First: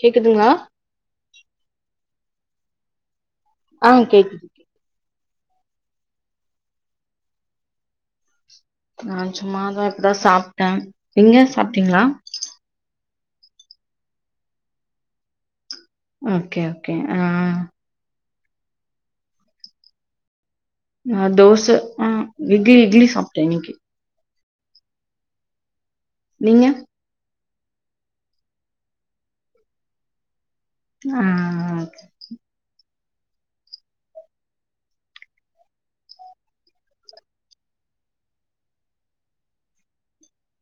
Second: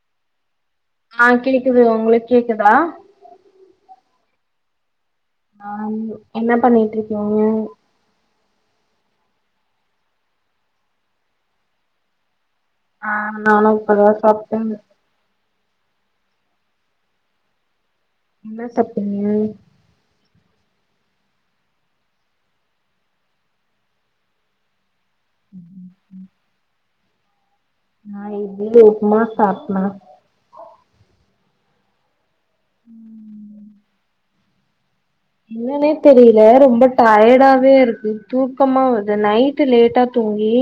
கேக்குதுங்ளா ஆ கேக்குது உங்ளுக்கு கேக்குதா ஆ கேக்குது ஆ என்ன பண்ணிட்டிருக்கீங்க நான் சும்மா தான் இருக்றன் சாப்ட்டன் நீங்க சாப்ட்டீங்களா ஆ நானும் இப்பதான் சாப்டேங்க ஓகே ஓகே ஆ என்ன சாப்டீங்க நா தோச ஆஹ இட்லி இட்லி சாப்ட்டேன் இன்னிக்கு ம் ம் நீங்க நா இட்லி உப்மா சாப்டன் ம் ம் ம் ம் என்னன்னே தெரியல ரொம்ப டயடாவே இருக்கு தூக்கமா வருது நைட்டு லேட்டா தூங்கி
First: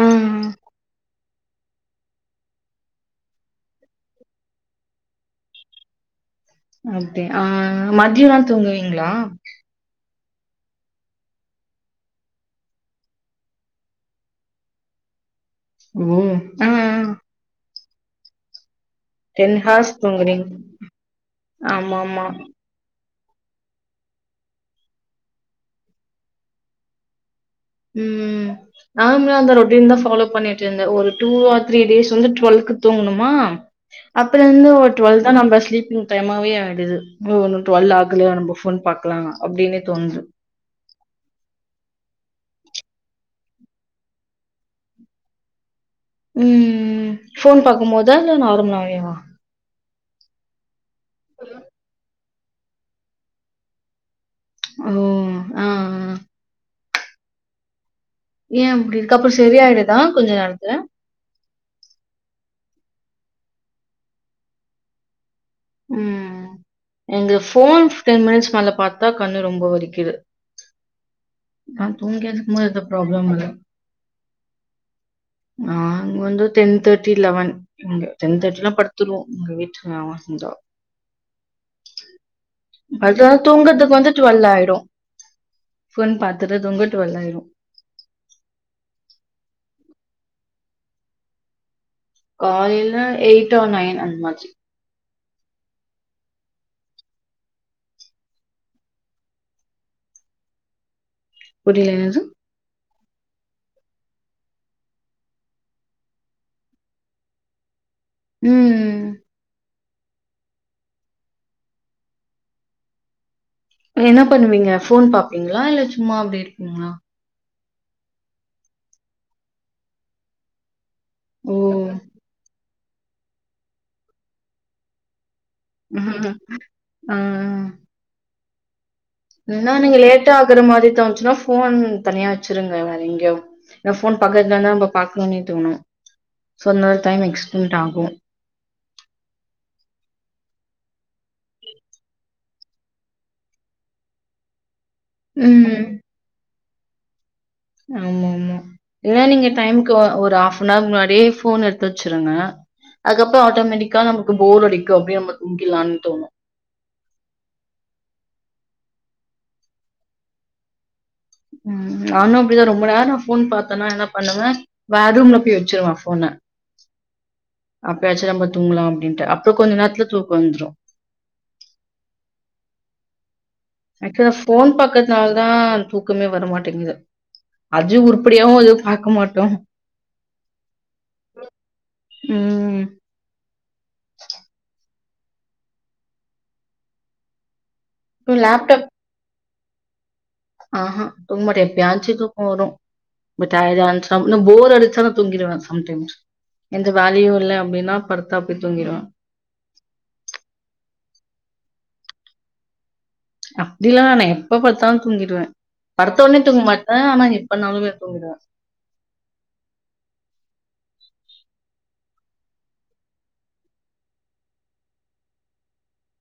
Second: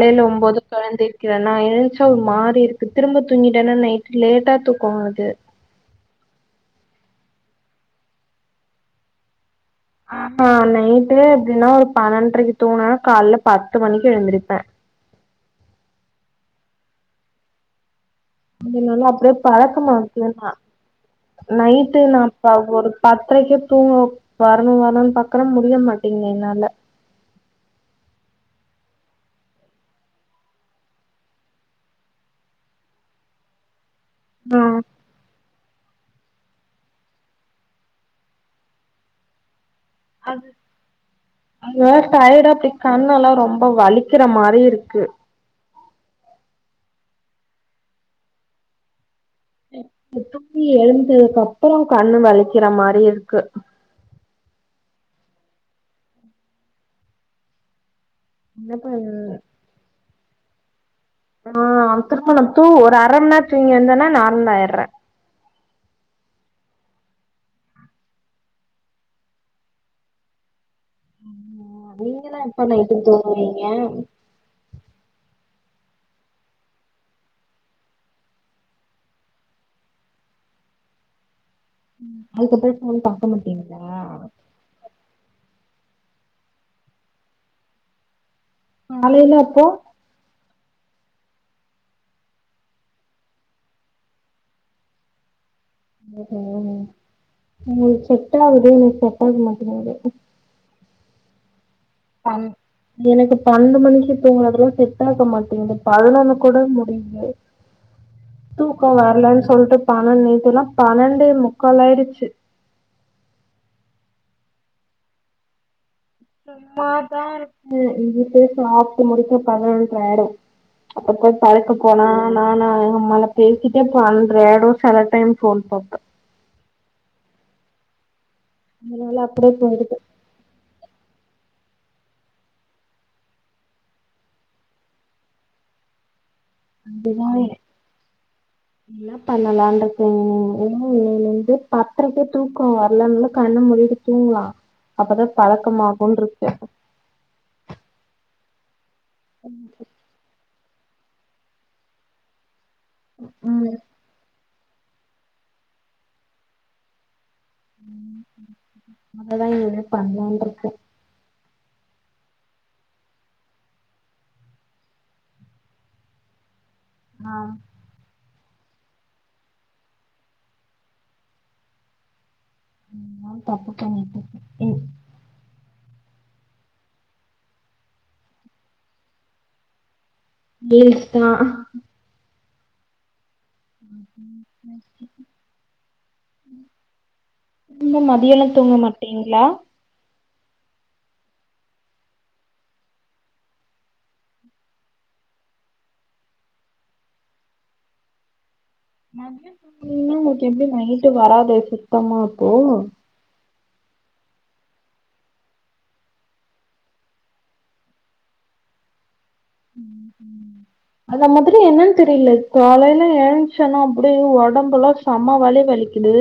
ஆ ஒம்போதுக்கு எழுந்தி எழ்கிறனா ஏன்ச்சா ஒரு மாறி இருக்கு திரும்ப தூங்கிட்டேன்னா நைட் லேட்டா தூக்கம் வருது அப்டியா ஆ மதியோலா தூங்குவீங்களா ஆமா நைட்டு எப்டின்னா ஒரு பன்னெண்ட்ரைக்கி தூங்குனா காலைல பத்து மணிக்கு எழுந்திருப்பே ம் ஆ ஆ அதனால அப்டியே டென் ஹார்ஸ் பழக்கமாயிருச்சு தூங்குறீங்க எல்லா ஆமா நைட்டு நா ஆமா ப்ப ஒரு பத்தரைக்கே தூங்க வரணு வரணுன்னு பாக்குற முடிய மாட்டேங்து என்னால ம் நார்மலா அந்த ரொட்டீன்தா ஃபாலோ பண்ணிட்ருந்தேன் ஒரு டூ ஆர் த்ரீ டேஸ் வந்து டுவெல்க்கு தூங்குனமா அப்பல இருந்து ஓ டுவெல்தா நம்ப ஸ்லீப்பிங் டைமா [unintelligible] ஆயிடுது ஓ இன்னு டுவெல் ஆகலயா நம்ப ஃபோன் பாக்கலா அப்டின்னே தோணுது அது டயேடா அப்டி கண்ணெல்லா ரொம்ப வலிக்கிற மாரி இருக்கு ம் ஃபோன் பாக்கும் போதா இல்ல நார்மலாவேவா அ நைட் தூங்கி எழுந்ததுக்கு அப்புறோ கண்ணு வலிக்கிற மாரி இருக்கு ஓ ஆ ஆ யேன் என்ன அப்டி பண்றது இதுக்கப்றோ செரி ஆயிடுதா கொஞ்ச நேரத்துல ஆ அது திரும்ப நம்ம தூ ஒரு அர மணி நேரோ தூங்கி எழுந்தன்ன நார்மல் ஆயர்றே ம் எங்க ஃபோன் டென் மினிட்ஸ் மேல பாத்தா கண்ணு ரொம்ப வலிக்குது ஆமா நான் தூங்கி நீங்கல்லா எப்ப எந்திரிக்கும்போது எந்த நைட்டு ப்ராப்ளமும் இல்ல. தூங்குவீங்க நாங்க வந்து டென் தேர்ட்டி லெவன் நாங்க டென் தேர்ட்டிலா படுத்துருவோ எங்க வீட்டு [unintelligible] செஞ்சா அதுக்கப்புறோ ஃபோன் பாக்க அதா மாட்டீங்களா தூங்குறதுக்கு வந்து டுவெல் ஆயிடு ஃபோன் பாத்துட்டு தூங்க டுவெல் ஆயிரு காலைல அப்போ காலைல எயிட் ஆர் நைன் அந்த மாதிரி [unintelligible] உங்களுக்கு செட் ஆகுது எனக்கு செட்டாக மாட்டிங்குது புரியல என்னது பன் எனக்கு பன்னெண்டு மணிக்கி தூங்கறதல்லா செட் ஆக மாட்டேங்குது பதனொன்னு கூட முடியாது தூக்கோ ம். வரலேன்னு சொல்ட்டு பன்னெண்டு நேத்தல்லா பன்னெண்டே முக்காலாயிருச்சு என்ன பண்ணுவீங்க ஃபோன் பாப்பீங்களா இல்ல சு சும்மாதா இருக்கே இதுக்கே சாப்ட்டு முடிக்க பதனொன்ர ஆயிடு அப்ப போய் ஓ! படுக்க போனா நானு எங்க அம்மாலா பேசிட்டே பன்னெண்ட்ரை ஆயிடு செல டைம் ஃபோன் பார்ப்பேன். ஆ அதனால அப்படியே என்னனா போயிடுது. நீங்க லேட்டா ஆகுற மாரி தோணுச்சுனா ஃபோன் தனியா வச்சிருங்க வேற எங்கயாவது ஏன்னா ஃபோன் பக்கத்துல இருந்தா உங்க பாக்கணுன்னே தோணு சோ அதனால டைம் எகஸ்டென்ட் ஆகு அதா பண்ணலான் இருக்கே இன்னைல இருந்து பத்தரைக்கே தூக்கோ வரலனாலு கண்ண மூடிட்டு தூங்கலா அப்பதா பழக்கம் ம். ஆகுன்னு இருக்கு ஆமா ஆமா இல்லனா நீங்க டைமுக்கு ஒ ஒரு ஹாஃபனவர் முன்னாடியே ஃபோன் எடுத்து வச்சிருங்க அதுக்கப்றோ ஆட்டோமேட்டிக்கா நமக்கு போர் அடிக்கு அப்டியே நம்ம தூங்கிரலான்னு தோணு [inaudible] அததா இனிமே பண்லான்ருக்கே ம் நானு அப்டிதா ரொம்ப நேரோ ஃபோன் பாத்தன்னா என்ன பண்ணுவே வேற ரூம்ல போய் வச்சுருவ ஃபோன ஆ அப்பயாச்சு நம்ம தூங்கலா அப்டின்ட்டு அப்றோ கொஞ்ச நேரத்துல தூக்கோ வந்துரு ம் நானு [unintelligible] ஆக்சுவலா ஃபோன் பாக்கறதுனாலதா தூக்கமே வரமாட்டேங்குது அஜு உருப்படியாவு எது பாக்க மாட்டோ ரீல்ஸ்தா ம் [inaudible] நீங்க இப்போ மதியான தூங்க லேப்டாப் மாட்டிங்ளா ஆ ஹா தூங்க மாட்ட எப்பயாச்சி தூக்க வரு டயடா இருந்ச்னா ந போர் அடிச்சாலு தூங்கிருவ சம்டைம்ஸ் எந்த வேலயு இல்ல அப்டின்னா படுத்தா போய் தூங்கிடுவ இப்ப தூங்னா உங்களுக்கு எப்டி நைட்டு வராதே சுத்தமா அப்போ அப்டிலான எப்ப பத்தாலு தூங்கிடுவ படுத்த உடனே தூங்க மாட்ட ஆனா எப்பனாலுமே தூங்கிடுவ ம் ம் அத மாதிரி என்னன்னு தெரியல காலையில எழுஞ்ச்சன அப்படி ஒடம்பலா செம வலி வலிக்குது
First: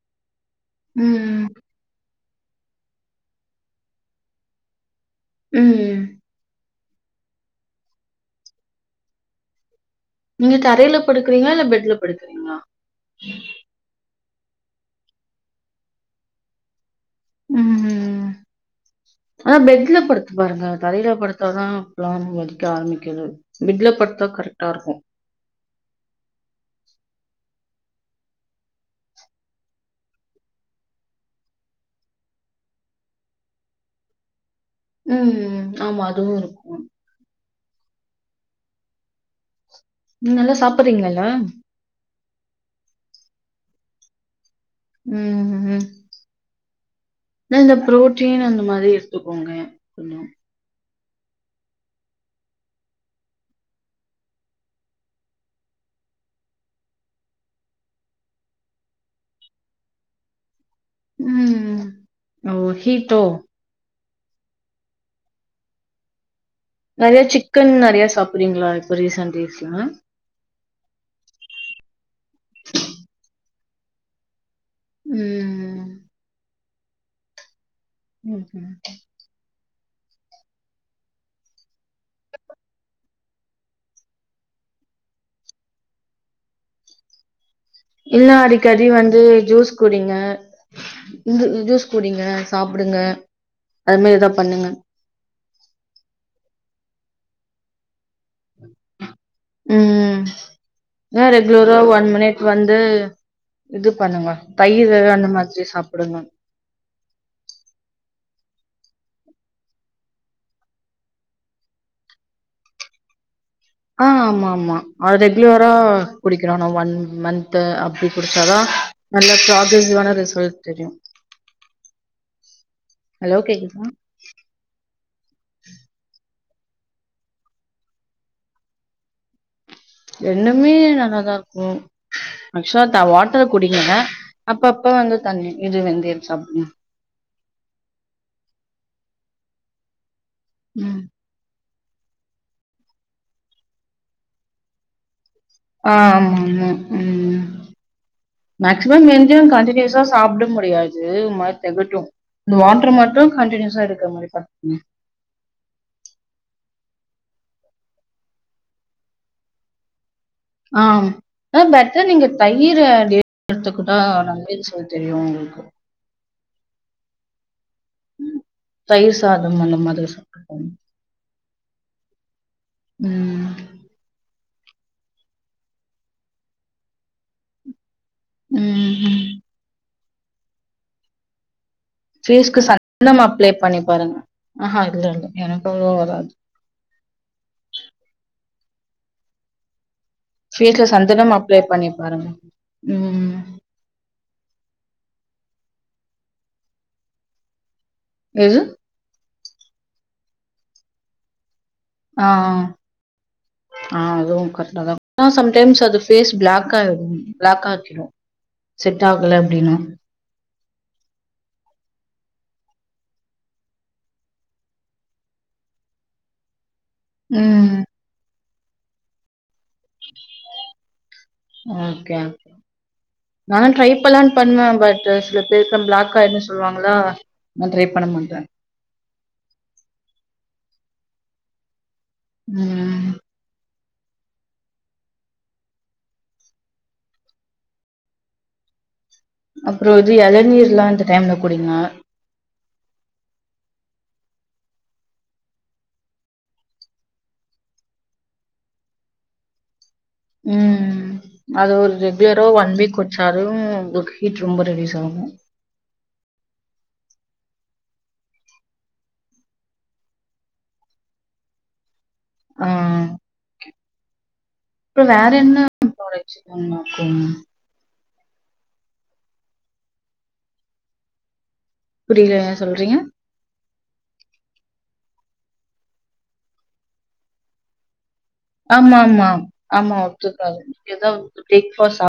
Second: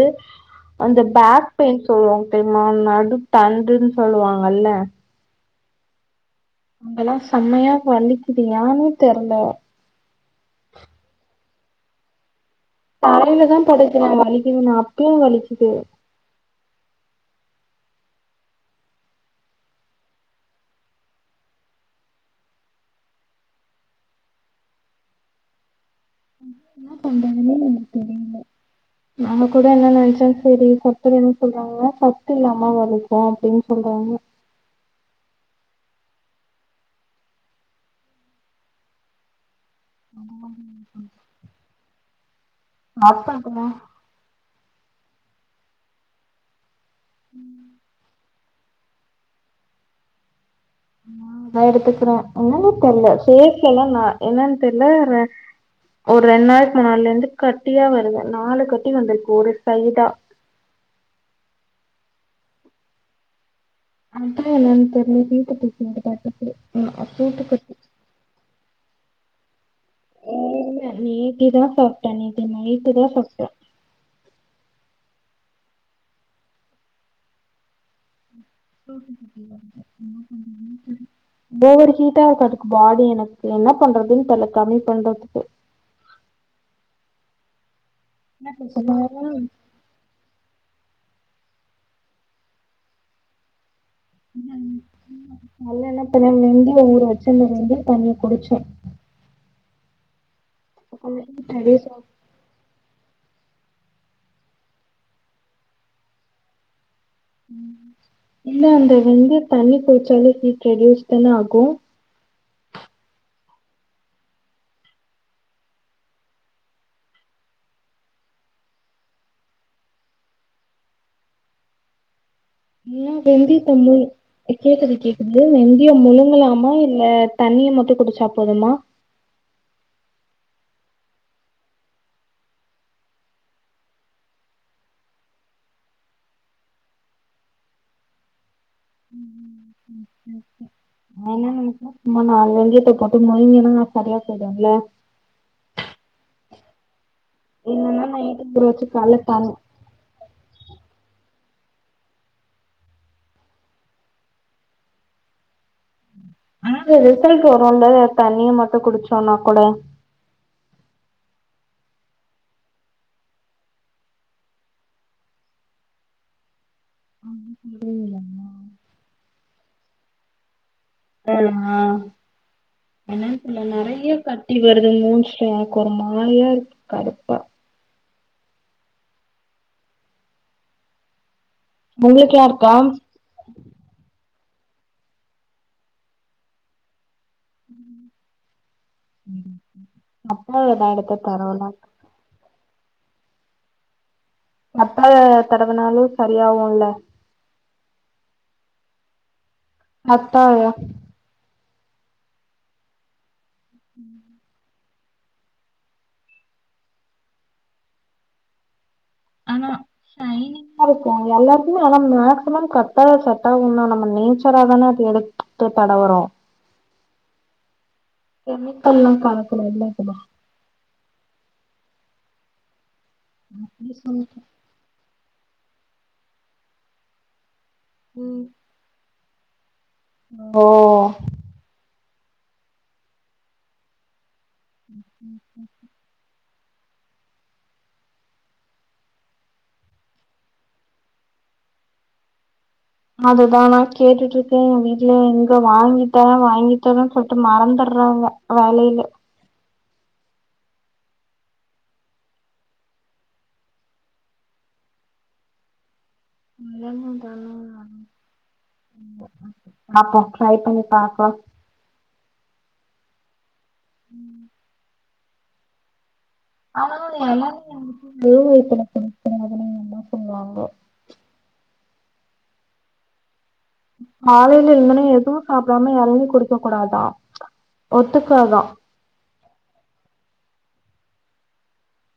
அந்த ம். பேக் பெயின் சொல்லுவாங் தெரிமா நடு தண்டுன்னு சொல்லுவாங்கல்ல ம் அங்கெலா செமையா வலிக்குது ஏனே தெர்ல நீங்க தரையில படுக்கறிங்ளா இல்ல பெட்ல படுக்கறிங்ளா தரையிலதா படுக்குறே வலிக்குதுனு அப்பயு வலிக்குது ம் ஆனா பெட்ல படுத்து பாருங்க தரையில படுத்தாதா இப்பலா வலிக்க ஆரம்பிக்குது பெட்ல படுத்தா கரெக்ட்டா இருக்கு என்ன பண்றதுன்னே எனக்கு தெரில நம்ம கூட என்ன நெனைச்ச சரி சத்து இல்லன்னு சொல்றாங்கனா சத்து இல்லாமவா இருக்கு அப்டின் சொல்றாங்க ம் ஆமா அதுவு இருக் ம் நல்லா சாப்புடுறிங்கல்ல நாட்களுக்குமா ம் ம் என்ன இந்த ப்ரோட் டீன் அந்த மாரி எடுத்துக்கோங்க கொஞ்ச ஆ அதலா எடுத்துக்கிற என்னன்னே தெர்ல சேர்க்கைலா நா என்னன் தெர்ல ஒரு ரெண்டு நாளுக்கு முன்னால இருந்து கட்டியா வருது நாலு கட்டி வந்திருக்கு ஒரு சைடா ம் ஓ ஹீட்டோ அதா என்னான் தெர்ல ஹீட்டு புடுச்சுக்குதாட்ருக்குது நெறைய சிக்கன் நெறையா சாப்புடுறிங்களா இப்ப ரீசன்ட் டேஸ் எல்லா இல்ல நேத்திதா சாப்ட்ட நேத்தி நைட்டுதா சாப்ட்ட ம் ம்ஹும். [inaudible] ஓவர் ஹீட்டா இருக்குதுக்கு பாடி எனக்கு என்ன பண்றதுன் தெர்ல கம்மி பண்றதுக்கு இல்ல என்ன அடிக்கடி வந்து பிரச்சனைனா ஜூஸ் குடிங்க ஜு ஜு ஜூஸ் குடிங்க சாப்புடுங்க அது மாரி எதா பண்ணுங்க காலைல என்ன பண்ண வெந்திய ஊற வெச்சு அந்த வெந்திய தண்ணிய குடிச்ச ம் அந்த ஹீட் ரெகுலரா ரெடியூஸ் ஆகு ஒன் மினிட் வந்து இது பண்ணுங்க தயிரு அந்த மாதிரி சாப்புடணு இல்ல அந்த வெந்திய தண்ணி குடிச்சாலு ஹீட் ரெட்யூஸ் தான ஆகு ஆ ஆமா ஆமா அத் ரெகுலரா குடிக்கிறான ஒன் மன்ந்த் அப்படி குடிச்சா தான் நல்லா ப்ராகரசிவான ரிசல்ட் தெரியு ஏயே ஹலோ வெந்திய கேக்குதா தண்ணி கேக்குது கேக்குது வெந்தியௌ முழுங்கலாமா இல்ல தண்ணிய மட்டு குடிச்சா போதுமா இரண்டுமே நல்லாதா இருக்கு ஆக்சுவல வாட்டர் குடிங்க அப்பப்ப வந்து தண்ணி இது வெந்தயம் சாப்புடுங்க ம் ஓகே ஓகே ம் நான் என்ன நெனைச்சே சும்மா நாலு வெந்தியத்த போட்டு முழுங்கன்னா சரியா போயிடும்ல ஆமா ஆமா ம் இல்லன்னா நைட்டு ஊற வச்சு மேக்சிமம் கால்ல வெந்தயம் தண்ணி கன்டினியூஸா ஸா சாப்ட முடியாது ஒரு மாரி தெகட்டு இந்த வாட்டர் மட்டு கண்டியூஸா எடுக்கற மாரி பாத்துகுங்க ஆனா அந்த ரிசல்ட் வரும்ல தண்ணிய மட்டு குடிச்சோம்னா கூட ஆம் ஆ பெட்டர் நீங்க தயிற டெய்லி எடுத்துக்கிட்ட நல்ல ரிசல்ட் தெரியு உங்களுக்கு ஆமா சுண்டலு தயிர் சாதம் அந்த மாதிரி சிப் என்ன ம். இல்ல நெறைய கட்டி வருது மூஞ்சில எனக்கு ஒரு மாரியா இருக்கு கடுப்பா ம் ம் உங்களுக்குலா ஃபேஸ்க்கு இருக்கா சந்தனம் அப்ளே பண்ணி பாருங்க ஆ ஹா இல்ல இல்ல எனக்கு அவ்ளோவா வராது அப்ப ஓரு நாளைக்கு தா தடவலாம்கா வருங்க ம் கத்தாழ தடவுனாலு சரியாவுல்ல எது கத்தாழை ஆ ஆ அதுவும் கரெக்டா தா ஆனா சம்டைம்ஸ் அது ஃபேஸ் பிளாக் ஆகிடும் பிளாக் ஆக்கிடும் செட் ஆகல அப்டின்னா சைனிங் நல்ல இருக்கு எல்லாத்துக்குமே ஆனா மேக்சிமம் கத்தால செட்டாகு தா நம்ம நேச்சரா தானே அத எடுத் து தடவுரோ ம் கெமிக்கல்லாம் கலப்படம் இருந்தா இப்டி தா ஓகே நா அப்டி டரைப்பண்லான்னு சொல்ற பண்ண பட் சில பேருக்கு பிளாக் ஆயிரும்ன்னு சொல்லுவாங்களா நா ட்ரை பண்ண மாட்ட ஓ ம் அப்றோ இது எளநீர்லா இந்த டைம்ல குடிங்க அதுதா நான் கேட்டுட்டு இருக்கே எங் வீட்ல எங்க வாங்கி தரேன் வாங்கி தரேன்னு சொல்லிட்டு மறந்துட்றாங்க வளையிலு ம் ம் அது ஒரு ரெகுலரா ஒன் வீக் குடுச்சாலு உங்களுக்கு ஹீட் ரொம்ப ரெடியூஸ் ஆகு அதா மேம் பண்ணனு நானு பாப்போ ட்ரை பண்ணி பாக்கலாம் ம் ம் இப்போ வேற என்ன ஆரஞ்ச் ம் ஆனாலும் எல்லாரும் எனத்துல புடிச்சதுன்னு என்ன சொல்லுவாங்க புரில என்ன சொல்றீங்க காலையில இருந்தனே எதுவும் சாப்பிடாம இளநீ குடிக்க கூடாதா ஒத்துக்காதா ஆமா ஆமா ஆமா ஒத்துக்காது எதாவது பிரேக் பாஸ்ட் சா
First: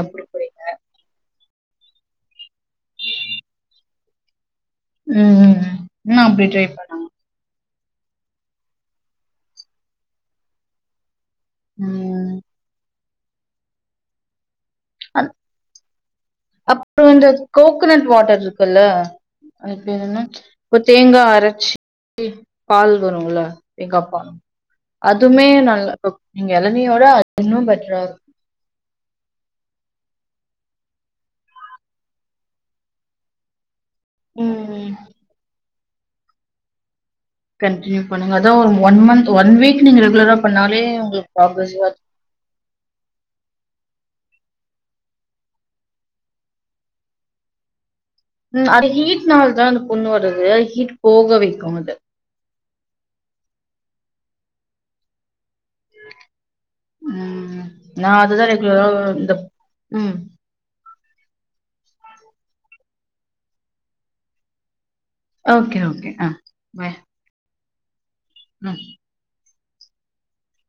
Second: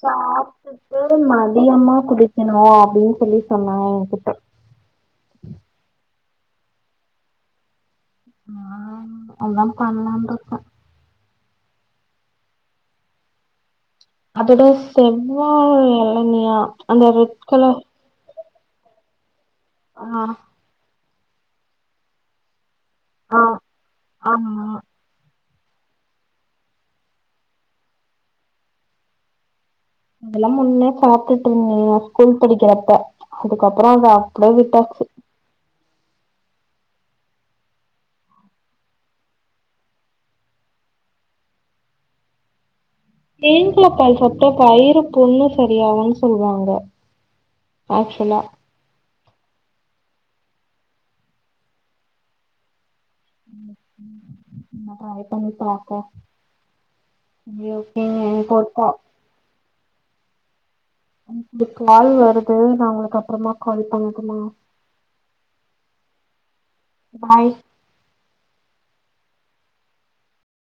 சாப்பிட்டு மதியமா குடிக்கணும் அப்டின்னு சொல்லி சொன்னாக என்கிட்ட ம் ம் என்ன அப்டி ட்ரை பண் ஆ ஆதான் பண்ணலாம்னு இருக்க ம் அது எதோ அந் செவ்வா இளநீயா அந்த அப்புறம் இந்த ரெட் கலர் கோகனட் வாட்டர் இருக்குல்ல அது பேர் என்ன ஆ இப்ப தேங்கா அரைச்சி பால் ஆ வரும்ல தேங்கா பால் ஆமா அதுமே நல்ல நீங்க இளநீய விட அது இன்னும் பெட்டரா இருக்கும் அதெல்லாம் முன்னே சாப்பிட்டுட்டு இருந்தேங்க ஸ்கூல் படிக்கிறப்ப அதுக்கப்பறோ அது அப்டியே ம். விட்டாச்சு கண்டியூ பண்ணுங்க அதான் ஒரு ஒன் மந்த் ஒன் வீக் நீங்க ரெகுலரா பண்ணாலே உங்களுக்கு பாசிடிவ்வா இருக்கும் தேங்கா பால் சாப்ட்டா வயிரு புண்ணு சரியாகுன் சொல்வாங்க ஆக்சுவலா அது ஹீட் நாள் தான் அந்த புண்ணு வருது ஹீட் போக வைக்கும் அது என்னானு நாளைக்கு பண்ணி பாப்போ ம் நா அதுதா எனக்கு ஒரு ரெகுலரா கா இந்த ம் இந்த கால் வருது நான் உங்களுக்கு அப்பறமா கால் பண்ணடுமா ஓகே ஓகே ஆ பாய் பாய் ம்